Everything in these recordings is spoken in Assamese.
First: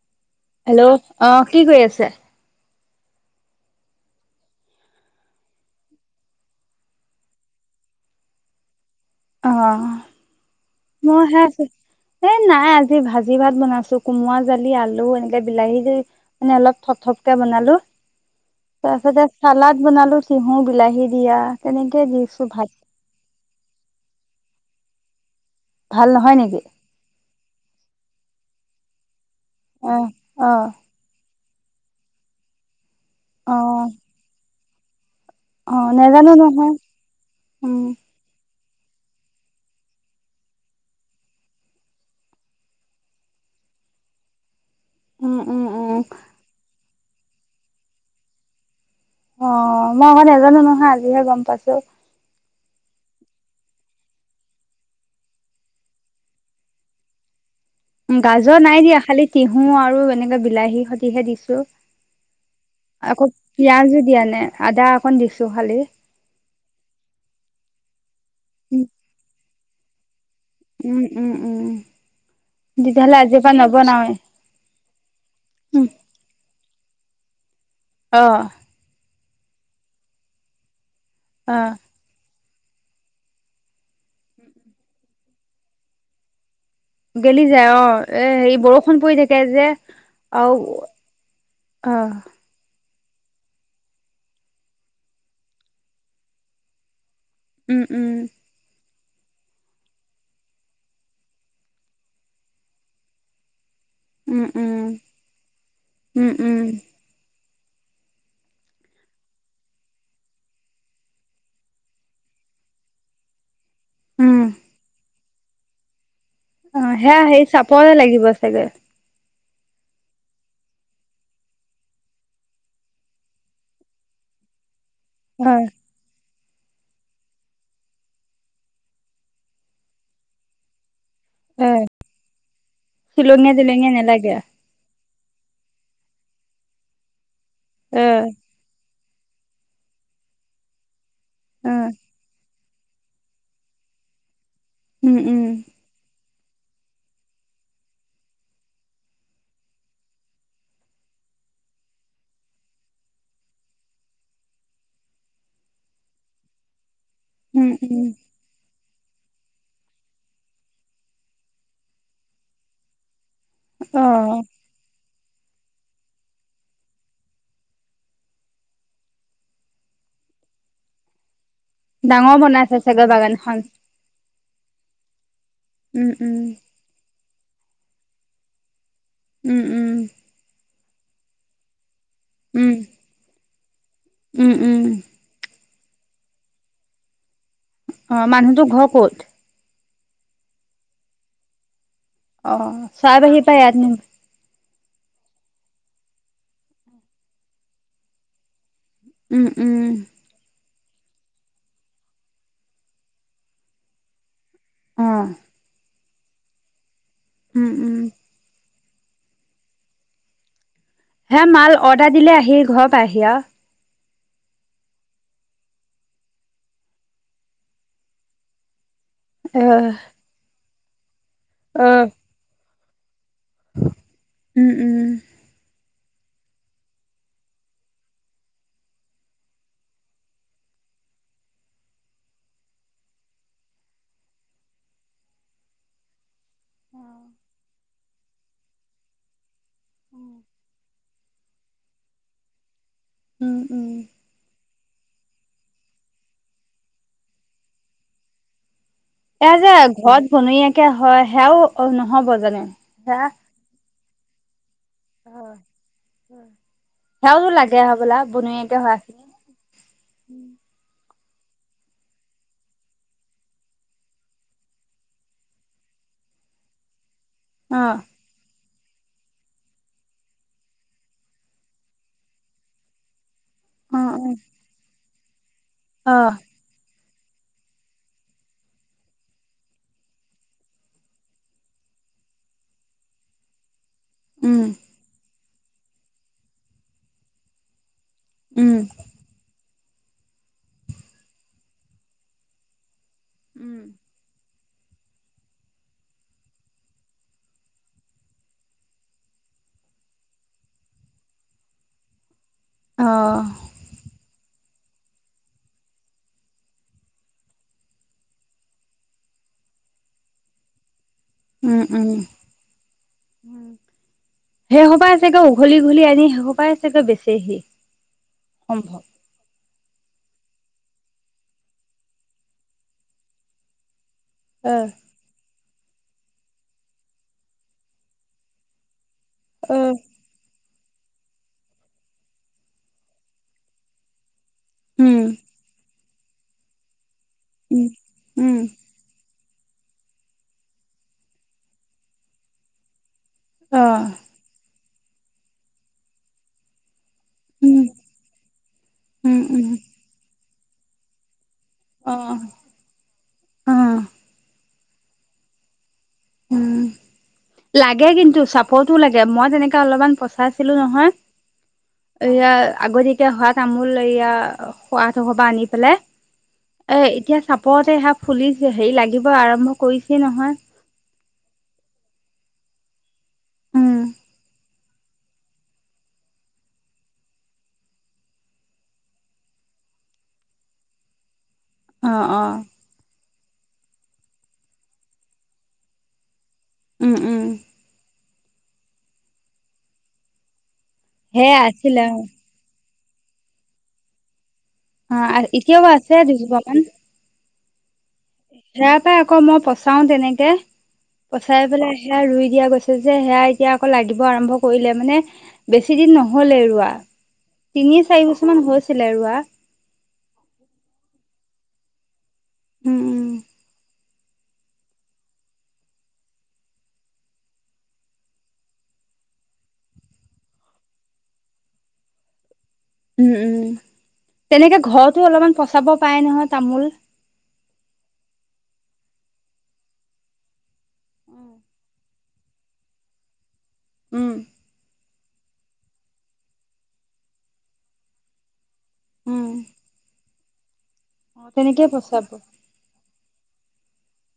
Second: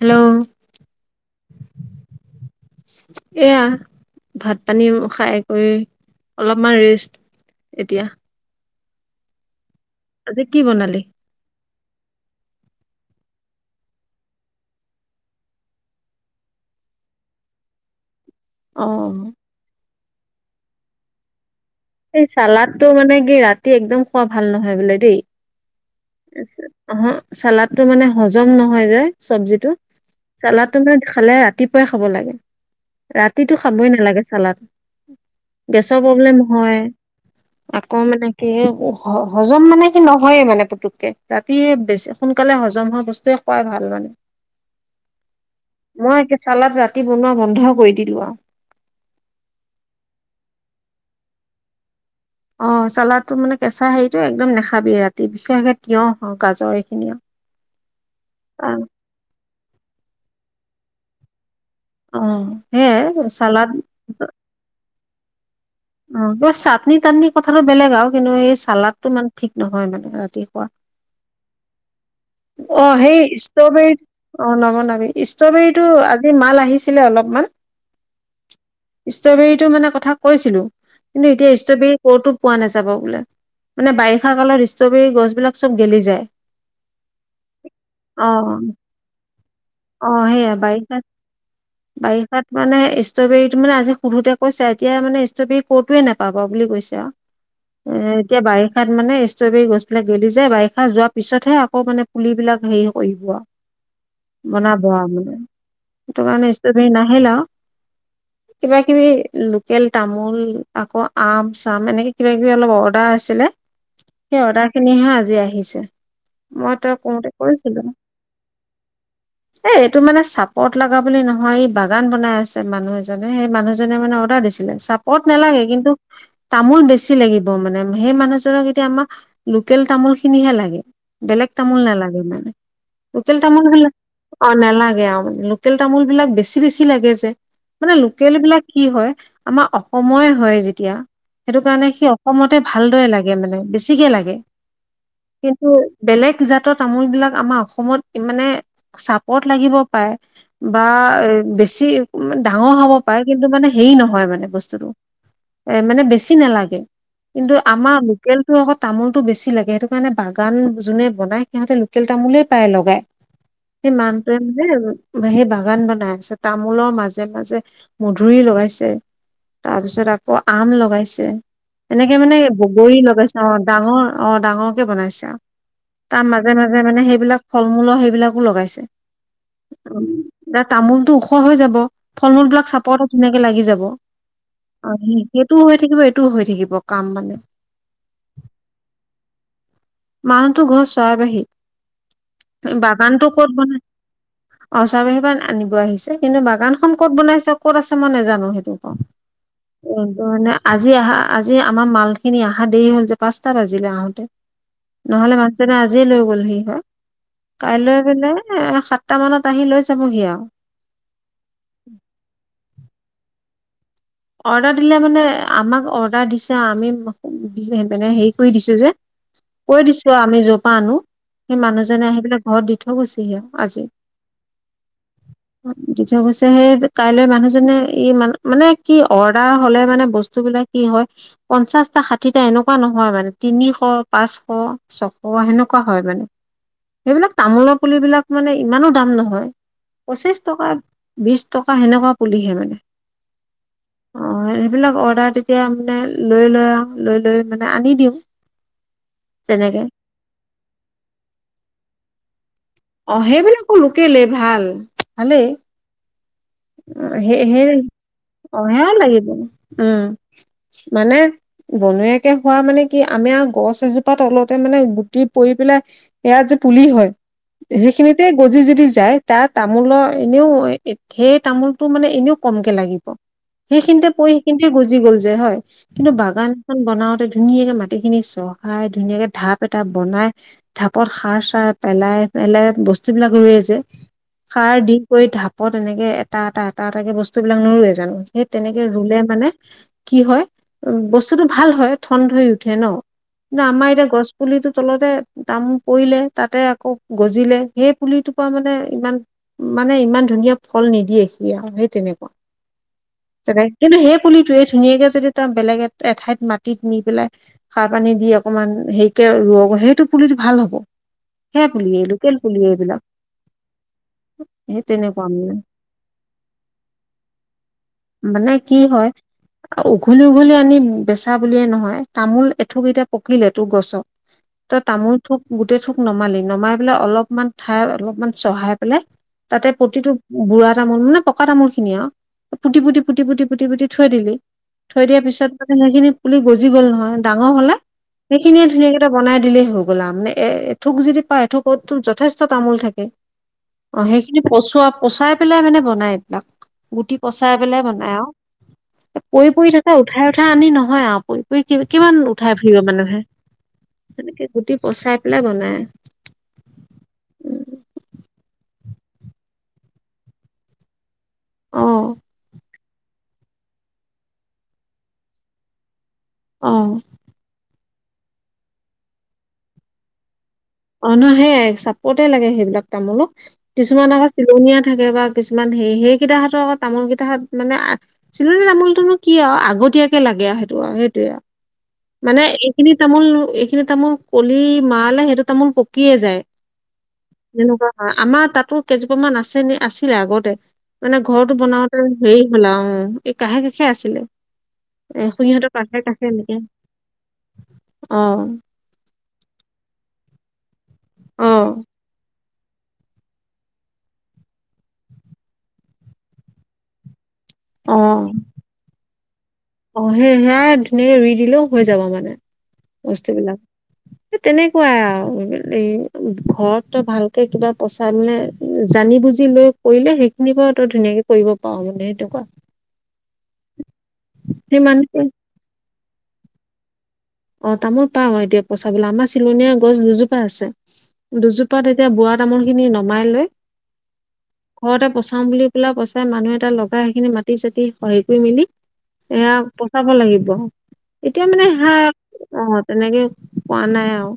Hello hello. অ' কি কৰি আছে? এয়া, ভাত পানী খাই কৰি, অলপমান ৰেষ্ট এতিয়া। অ'। আজি কি বনালি? মই সেইয়া এ, নাই, আজি ভাজি ভাত বনাইছোঁ। কোমৰা জালি, আলু এনেকে বিলাহী দি মানে অলপ থপ থপকে বনালোঁ। অ তাৰপিছতে চালাদ বনালোঁ, টিহু, বিলাহী দিয়া। তেনেকে এই দিছো ভাত চালাদটো মানে কি, ৰাতি একদম খোৱা ভাল নহয় বোলে দেই। ভাল নহয় নেকি ওহোঁ, চালাদটো মানে হজম নহয় যে চব্জিটো, অ অ চালাদটো মানে খালে ৰা তিপুৱাই খাব লাগে। ৰাতিটো অ খাবই নালাগে চালাদ। অ গেছৰ নাজানো প্ৰব্লেম নহয় হয়, উম আকৌ মানে কি, হজম মানে কি নহয়ে মানে পুটককে, ৰাতি বেছি সোনকালে হজম হোৱা বস্তুৱে খোৱাই ভাল মানে। উম, উম, উম। মই একে, চালাদ ৰাতি বনোৱা বন্ধ কৰি দিলোঁ আৰু। অ, মই আকৌ নেজানো নহয়, আজিহে গম পাইছোঁ। অ, চালাদটো মানে কেঁচা হেৰিটো একদম নাখাবি ৰাতি, বিশেষকে তিয়হ, গাজৰ এইখিনি আৰু। গাজৰ নাই দিয়া, খালি তিহু আৰু এনেকে বিলাহীৰ সতিহে দিছো। অ সেইয়াই আকৌ চালাড পিয়াজো দিয়া নাই, আদা অকণ দিছোঁ খালি। অ, বাৰু চাটনি তাটনি কথাটো বেলেগ আৰু কিন্তু এই উম চালাদটো ইমান ঠিক নহয় মানে ৰাতি খোৱা। উম, উম, উম। অ' তেতিয়াহ'লে সেই আজিৰ পৰা ষ্ট্ৰবেৰি নবনাওৱে অ' নবনাবি। উম ষ্ট্ৰবেৰীটো আজি মাল আহিছিলে অলপমান। অ'। ষ্ট্ৰবেৰীটো মানে কথা কৈছিলোঁ কিন্তু এতিয়া অ ষ্ট্ৰবেৰী ক'তো পোৱা নাযাব বোলে, মানে বাৰিষা কালত ষ্ট্ৰবেৰী গছবিলাক চব গেলি যায়। গেলি যায় অ'। এ, হেৰি, বৰষুণ পৰি থাকে যে, অ সেইয়া আৰু বাৰিষা আ বাৰিষাত মানে ষ্ট্ৰবেৰীটো মানে আজি সোধোতে কৈছে, এতিয়া মানে ষ্ট্ৰবেৰী ক'তোৱে নাপাবা বুলি কৈছে আৰু। উম এ, উম এতিয়া বাৰিষাত মানে ষ্ট্ৰবেৰী গছবিলাক গেলি যায়, বাৰিষা যোৱাৰ পিছতহে আকৌ মানে পুলিবিলাক হেৰি কৰিব উম আৰু উম বনাব আৰু মানে সেইটো উম কাৰণে উম ষ্ট্ৰবেৰী নাই। হেল্ল'। [inaudible] কিবা কিবি লোকেল তামোল আকৌ আম চাম এনেকৈ কিবা কিবি অলপ অৰ্ডাৰ আছিলে। উম সেই অৰ্ডাৰখিনিহে আজি আহিছে। মই ত হে, সেই চাপৰে লাগিব চাগৈ। এ, এইটো মানে চাপত লগা বুলি নহয় ই বাগান বনাই আছে মানুহ এজনে সেই মানুহজনে মানে ডাৰ দিছিলে। চাপৰ্ট অ নালাগে কিন্তু তামোল বেছি লাগিব মানে সেই মানুহজনক এতিয়া আমাক লোকেল তামোলখিনিহে লাগে বেলেগ অ তামোল নালাগে মানে, লোকেল চিলঙীয়া তামোল হ-লে, তিলঙীয়া নালাগে অ' নালাগে লোকেল তামোলবিলাক বেছি বেছি লাগে যে, মানে অ লোকেলবিলাক কি হয় আমাৰ অসমৰে হয় যেতিয়া সেইটো অ কাৰণে সি অসমতে ভালদৰে লাগে মানে বেছিকে লাগে উম উম কিন্তু বেলেগ জাতৰ তামোলবিলাক আমাৰ অসমত মানে চাপত লাগিব পাৰে। বা বেছি ডাঙৰ হ'ব পাৰে কিন্তু মানে হেৰি নহয় মানে বস্তুটো। এ, মানে বেছি নালাগে। কিন্তু উম আমাৰ উম লোকেল টো অক তামোলতটো বেছি লাগে সেইটো কাৰণে বাগান যোনে বনাই সিহঁতে লোকেল তামোলে পায় লগাই সেই অ মানুটোৱে মানে সেই বাগান বনাই আছে তামোলৰ মাজে মাজে মধুৰি লগাইছে। তাৰপিছত আকৌ আম লগাইছে এনেকে ডাঙৰ মানে বনাইছে বগৰী চাগৈ লগাইছে বাগানখন অ' ডাঙৰ অ' ডাঙৰকে বনাইছে আৰু উম তাৰ উম মাজে মাজে মানে সেইবিলাক ফল মূলৰ সেইবিলাকো লগাইছে। উম' উম', উ এ তামোলটো ওখ হৈ যাব ফল মূল বিলাক উম চাপৰতে ধুনাকে লাগি যাব। উম উম অ' সেইটোও হৈ থাকিব এইটোও হৈ থাকিব কাম মানে। অ' মানুহ তো ঘৰ ক'ত? মানুহটোৰ ঘৰ চৰাইবাহি। অ' চাই বাহি পাই ইয়াত নিম অ' চাৰ বাহিৰব আনিব আহিছে কিন্তু বাগানখন ক'ত বনাইছে ক'ত আছে মই নোজানো সেইটো কওঁ। উম', উম' ত' মানে আজি আহা আজি আমাৰ মাল খিনি অহা দেৰি হল যে পাঁচটা বাজিলে আহোতে। অ নহলে মাটো আজিয় লৈ গ'ল সি হয় উম কাইলৈ উম পেললে সাত সটামানত আহি লৈ যাবহি আৰু হে মাল অৰ্ডাৰ দিলে আহি ঘৰৰ আহি আৰু অৰ্ডাৰ দিলে মানে আমাক অৰ্ডাৰ দিছে আমি মানে হেৰি কৰি দিছো যে! কৈ দিছো আৰু আমি যৰ পৰা আনো সেই অ মানুহজনে আহি পেলাই ঘৰত দি থৈ গৈছেিহি আৰু আজি। উম উম দি্ব থ গৈছে সেই কাইলৈ মানুহজনে ই মান মানে কি অৰ্ডাৰ হ'লে মানে বস্তু বিলাক কি হয়। পঞ্চাশটা ষাঠিটা এনেকুৱা নহয় মানে তিনিশ পাঁচশ ছশ সেনেকুৱা হয় মানে সেইবিলাক তামোলৰ পুলিবিলাক মানে ইমানো দাম নহয় পঁচিশ টকা বিশ টকা সেনেকুৱা পুলিহে মানে। উম', উম' অ' সেইবিলাক অৰ্ডাৰ তেতিয়া মানে লৈ লৈ আৰু লৈ লৈ মানে আনি দিও এ যে ঘৰত বনাকে হয় সেয়াও নহব জানো! সেয়া অ' সেইবিলাক কো লোকলে ভাল। ভালেই হয়। অ' সেই সেই অ সেয়াই হোৱা খিনি লাগিব উম মানে বনয়াকে হোৱা মানে কি আমি আৰু গছ এজোপাত তলতে মানে গুটি পৰি পেলাই এয়া যে পুলি হয় অ সেইখিনিতে গজি যদি যায় তাৰ তামোলৰ এনেও সেই তামোলটো মানে এনেও কমকে লাগিব অ সেইখিনিতে প সেইখিনিতে গুজি গ'ল যে হয় কিন্তু অ অ বাগান এখন বনাওতে ধুনীয়াকে মাটিখিনি চহাই ধুনীয়াকে ঢাপ এটা বনাই ঢাপত সাৰ চাৰ পেলাই পেলাই বস্তুবিলাক ৰৈ যে উম সাৰ দি কৰি ঢাপত এনেকে এটা এটা এটা এটাকে বস্তু বিলাক নোৰোৱে জানো সেই উম তেনেকে ৰুলে মানে কি হয় উ বস্তুতটো ভাল হয় ঠন হৈ উঠে ন কিন্তু উম আমাৰ এতিয়া গছ পুলিতো তলতে দাম পৰিলে তাতে আকৌ গজিলে সেই পুলিটোৰ পৰা মানে ইমান মানে ইমান ধুনীয়া ফল নিদিয়ে সি আৰু সেই তেনেকুৱা অ তে কিন্তু সেই পুলিটোৱে ধুনীয়াকে যদি তাৰ বেলেগ এ এঠাইত মাটিত নি পেলাই সাৰ পানী দি অকণমান হেৰিকে ৰৱ সেইটো পুলিটো ভাল হ'ব হে উম পুলিয় উম লোকেল পুলি এইবিলাক সেই সপাই আ তেনেকুৱা চগে মানে উঘলি উঘলি আনি সেই সপাই চগে বেচি সি মানে কি হয় আও ত অ তামোল থোক গোটেই থোক নমালি নমাই পেলাই অলপমান ঠাই অলপমান চহাই পেলাই। তাতে অ প্ৰতিটো বুঢ়া তামোল নে পকা তামোলখিনি আৰু পুতি পুতি পুতি পুতি পুতি পুতি থৈ দিলি। থৈ দিয়াৰ উম পিছত মে সেইখিনিয়ে পুলি গজি গ'ল নহয় ডাঙৰ হ'লে উম উম সেইখিনিয়ে ধুনীয়াকে বনাই দিলেই হৈ গ'ল মানে এথুক যদি পাৰ এথুকতো যথেষ্ট তামোল থাকে। অ', সেইখিনি পচোৱা পচাই পেলাই মানে বনাই এইবিলাক। গুটি পচা পেলে উম বনাই আৰু উম পৰি উম পৰি থকা উঠাই আনি নহয় আৰু। কি কিমান অ', উঠাই ফুৰিব অ', মানুহে গুটি পচাই পেলাই বনাই। উম, লাগে কিন্তু চাপটো লাগে মই তেনেকে অলপমান পচাইছিলো নহয়। অ এয়া আগত এতিয়া হোৱা তামোল এয়া খোৱাহঁতৰ ঘৰৰ পৰা আনি পেলাই। অ এ এতিয়া চাপৰতে হেয়া ফুলিছে হেৰি লাগিব আৰম্ভ কৰিছে নহয়। অ', নহয় সেইয়াই চাপতে লাগে সেইবিলাক তামোলো। উম, কিছুমান আকৌ চিলনীয়া থাকে বা কিছুমান হেৰি হেৰি কিতাহঁতৰ আজৌ তামোল কিতাহঁত মানে চিলনী তামোলটোনো কি আৰু আগতীয়াকে লাগে আৰু সেইটো আৰু সেইটয়ে আৰু। অ', মানে অ', এইখিনি তামোল এইখিনি তামোল কলি মাৰালে সিটো তামোল পকিয়ে যায় উম, উম, তেনেকুৱা। আমাৰ তাতো কেইজোপ মান আছে নি আছিলে আগতে। মানে ঘৰটো সেয়া বনাওতে আছিলে হেৰি হ'ল আৰু উম। এই কাষে কাষে আছিলে। এ অ', খুৰীসিহঁতৰ এতিয়াও কাষে আছে কাষে এনেকে দুজোপামান অ'। সেয়া পাই আকৌ মই পচাও তেনেকে অ পচাই পেলাই সেয়া ৰুই দিয়া গৈছে। যে সেয়া এতিয়া আকৌ লাগিব আৰম্ভ কৰিলে মানে বেছি দিন নহ'লে ৰোৱা। অ তিনি চাৰি বছৰ মান হৈছিলে ৰোৱা। অ', সে সেইয়ায়ে ধুনীয়াকে ৰুই দিলেও হৈ যাব মানে উম, উম। বস্তুবিলাক। তেনেকুৱাই আৰু ঘৰত তই ভালকে কিবা পচাই মে জানি বুজি লৈ কৰিলে সেইখিনি পৰা তই ধুনীয়াকে কৰিব পাৰ মানে সেনেকুৱা। উম, উম তেনেকে সেই মানুহটোৱে ঘৰতো অলপমান পচাব পাৰে নহয় তামোল। অ', তামোল পাওঁ এতিয়া পচাবলৈ আমাৰ চিলনীয়া গছ দুজোপা আছে। দুজোপাত তেতিয়া বোৱা তামোলখিনি নমাই লৈ। উম। ঘৰতে পচাওঁ বুলি পেলাই পচাই মানুহ এটা লগাই সেইখিনি মাটি চতি সেইখিনি মেলি। উম সেয়া পচাব লাগিব এতিয়া মানে তেনেকেই হা পচাব অ', তেনেকে কৰা নাই আৰু।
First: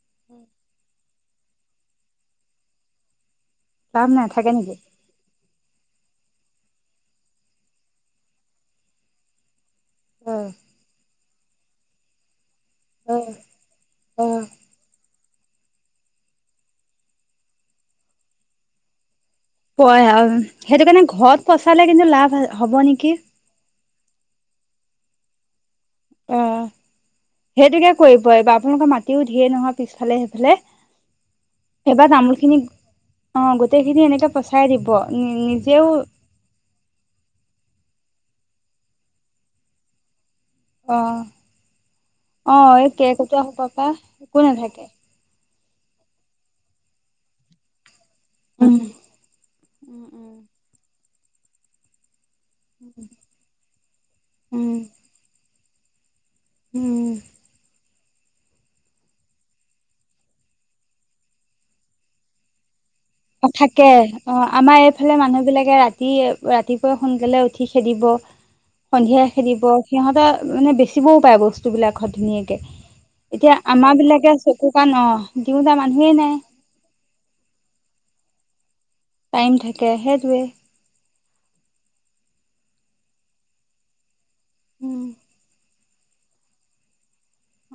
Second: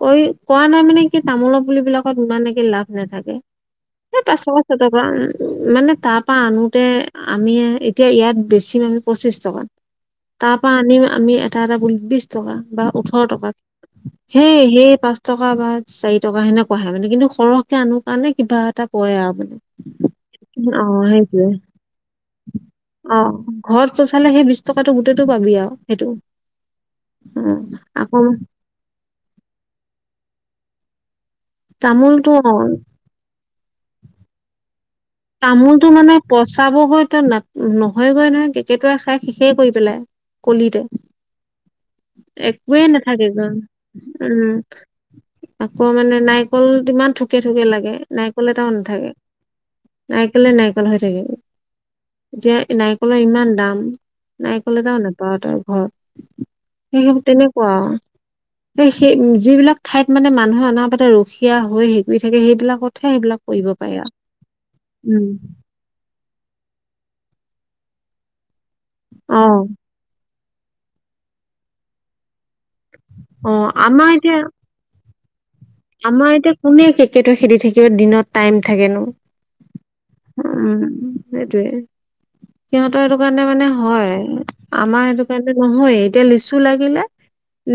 কৰি কৰা নাই মানে কি তামোলৰ পুলিবিলাকত ইমানকে লাভ নাথাকে। লাভ সেই পাঁচশ নাথাকে নেকি? পাঁচশ মানে তাৰপা আনোতে আমি এতিয়া ইয়াত বেচিম পঁচিশ টকা। অ তাৰ পৰা আনি আমি এটা এটা বিছ টকা বা ওঠৰ টকা অ সেই সেই পাঁচ টকা বা চাৰি টকা সেনে কে মানে কিন্তু সৰহকে আনো কাৰণে কিবা এটা ক আৰু মানে। পৰে আৰু অ সেইটো কাৰণে ঘৰত সেইটোয়ে পচালে কিন্তু লাভ হ'ব অ নেকি? ঘৰত পচালে সেই বিশ টকাটো গোটেইতটো পাবি আৰু সেইটো। অ', অ সেইটোকে আকৌ কৰিব এইবাৰ। আপোনালোকৰ মাটিও ধেৰ নহয় পিছফালে সেইফালে। এবাৰ তামোলটো অ তামোলখিনি অ', গোটেইখিনি এনেকে পচাই দিব নিজেও পচাব গৈ তোৰ ন নহয়গৈ নহয় কেকেটুৱাই খাই শেষেই কৰি পেলাই কলিতে। অ', অ', একোৱেই এই কেকেটুৱা নাথাকেগৈ খোপা পা একো উম নাথাকে। আকৌ মানে নাৰিকল তোমাৰ ঠুকে ঠুকে লাগে। নাৰিকল এটাও উম নাথাকে উম উম নাৰিকলে নাৰিকল হৈ থাকে। যে নাৰিকলৰ ইমান দাম উম নাৰিকল এটাও নেপাওঁ তই ঘৰত। উম সেই তেনেকুৱা আৰু। এ সেই যিবিলাক ঠাইত মানে মানুহে অনা পাতে ৰখীয়া হৈ হেৰি কৰি থাকে সেইবিলাকত অ', থাকে, অ' আমাৰ এইফালে মানুহবিলাকে ৰাতি ৰাতি ৰাতিপুৱাই সোনকালে উঠি খেদিব, সন্ধিয়া অ খেদিব সিহঁতৰ মানে বেচিবও পাৰে বস্তু বিলাকত ধুনীয়াকে অ এতিয়া আমাৰ এতিয়া বিলাকে কোক ন দিওঁ দাম আমাৰ এতিয়া কোনে কেকেতটো খেদি থাকিব দিনত টাইম থাকেনো টাইম থাকে সেইটোৱে উম, সেইটোৱে সিহতৰ এইটো কাৰণে মানে হয় আমাৰ উম সেইটো কাৰণে নহয় এতিয়া লিচু লাগিলে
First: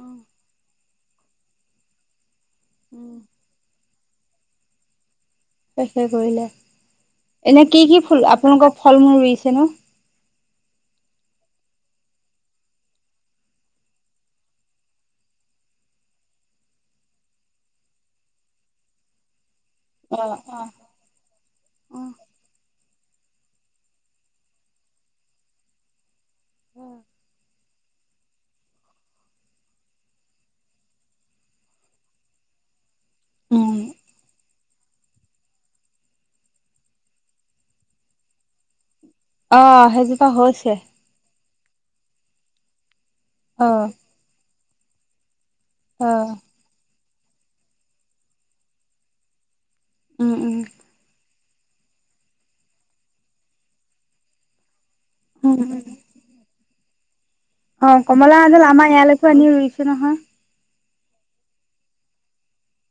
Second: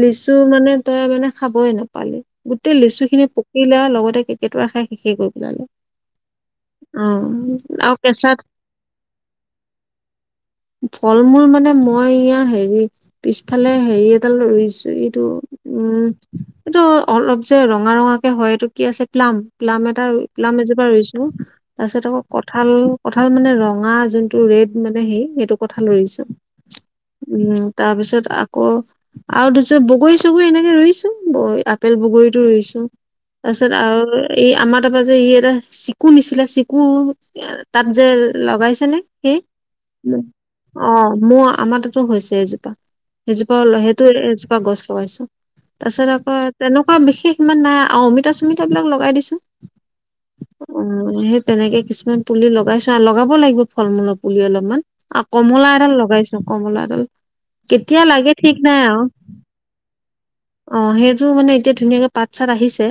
লিচু মানে তই মানে খাবই নাপালি তে লেচু খিনি পকিলে লগতে কেকিটো আশা শেষি গল শেষ কৰিলে এনে কি আৰু কি ফুল কেঁচা আপোনালোকৰ ফল মূল ৰুইছে ন [inaudible] ফল মূল মানে মই ইয়া হেৰি পিছফালে হেৰি এডাল ৰুইছো এইটো উম এইটো অলপ যে ৰঙা ৰঙাকে হয় এইটো কি আছে ক্লাম ক্লাম এটা অ ক্লাম এজোপা ৰুইছো অ তাৰপিছত আকৌ কঁঠাল কঁঠাল মানে ৰঙা যোনটো ৰেড মানে হে সেইটো কঁঠাল ৰুইছো উম, উম তাৰপিছত আকৌ আৰু দিছোঁ বগৰী চগৰী এনেকে ৰুইছো আপেল বগৰী ৰুইছোঁ তাৰপিছত উম আৰু এই আমাৰ তাৰপৰা যে ই এটা চিকু নিছিলে চিকু তাত যে লগাইছে নে সেই অ সেইজোপা হৈছে অ মোৰ আমাৰ তাত হৈছে এজোপা এজোপা অ সেইটো এজোপা গছ লগাইছো তাৰপিছত অ আকৌ তেনেকুৱা বিশেষ ইমান নাই আৰু অমিতা চুমিতা বিলাক লগাই দিছো উম, উম অ, সেই তেনেকে কিছুমান পুলি লগাইছো আৰু লগাব লাগিব ফল মূলৰ পুলি অলপমান অ, উম কমলা উম এডাল লগাইছো কমলা এডাল কেতিয়া অ', লাগে কমলা ঠিক মাজল নাই আমাৰ আৰু ইয়ালৈকো আনি ৰুইছো নহয় অ', সেইটোৰ মানে এতিয়া ধুনীয়াকে পাত চাত আহিছে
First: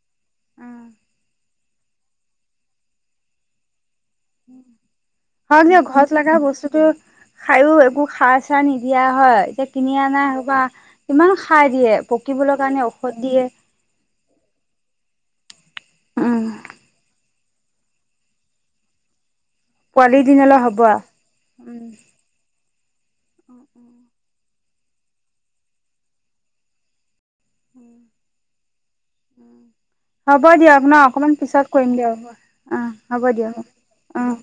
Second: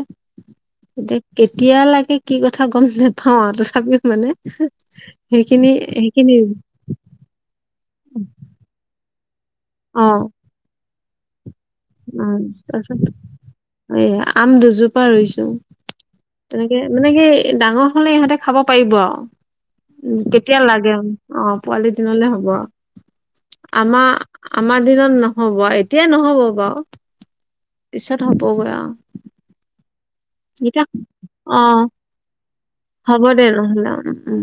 এতিয়া কেতিয়া লাগে কি কথা গ'ম নোপাওঁ আৰু, তথাপিও মানে সেইখিনি, সেইখিনি- খায়ও একো খাৰ চাৰ নিদিয়া হয় এতিয়া কিনি অ অনা সপা ইমান খাই দিয়ে অ পকিবলৈ কাৰণে তাৰপিছত ঔষধ দিয়ে এই আম দুজোপা ৰুইছো উম তেনেকে মানে কি ডাঙৰ হলে ইহঁতে খাব পাৰিব আৰু পোৱালি কেতিয়া দিনলৈ হ'ব লাগে আৰু। অ উম পোৱালি দিনলে হ'ব আমাৰ আমাৰ দিনত নহব এতিয়াই নহব বাৰু পিছতত হবগ উ হ'ব দিয়ক আপোনাৰ অকমান অ পিছত কৰিম দিয়ক হ'ব অ হ'ব দে দিয়ক নহ'লে অ উ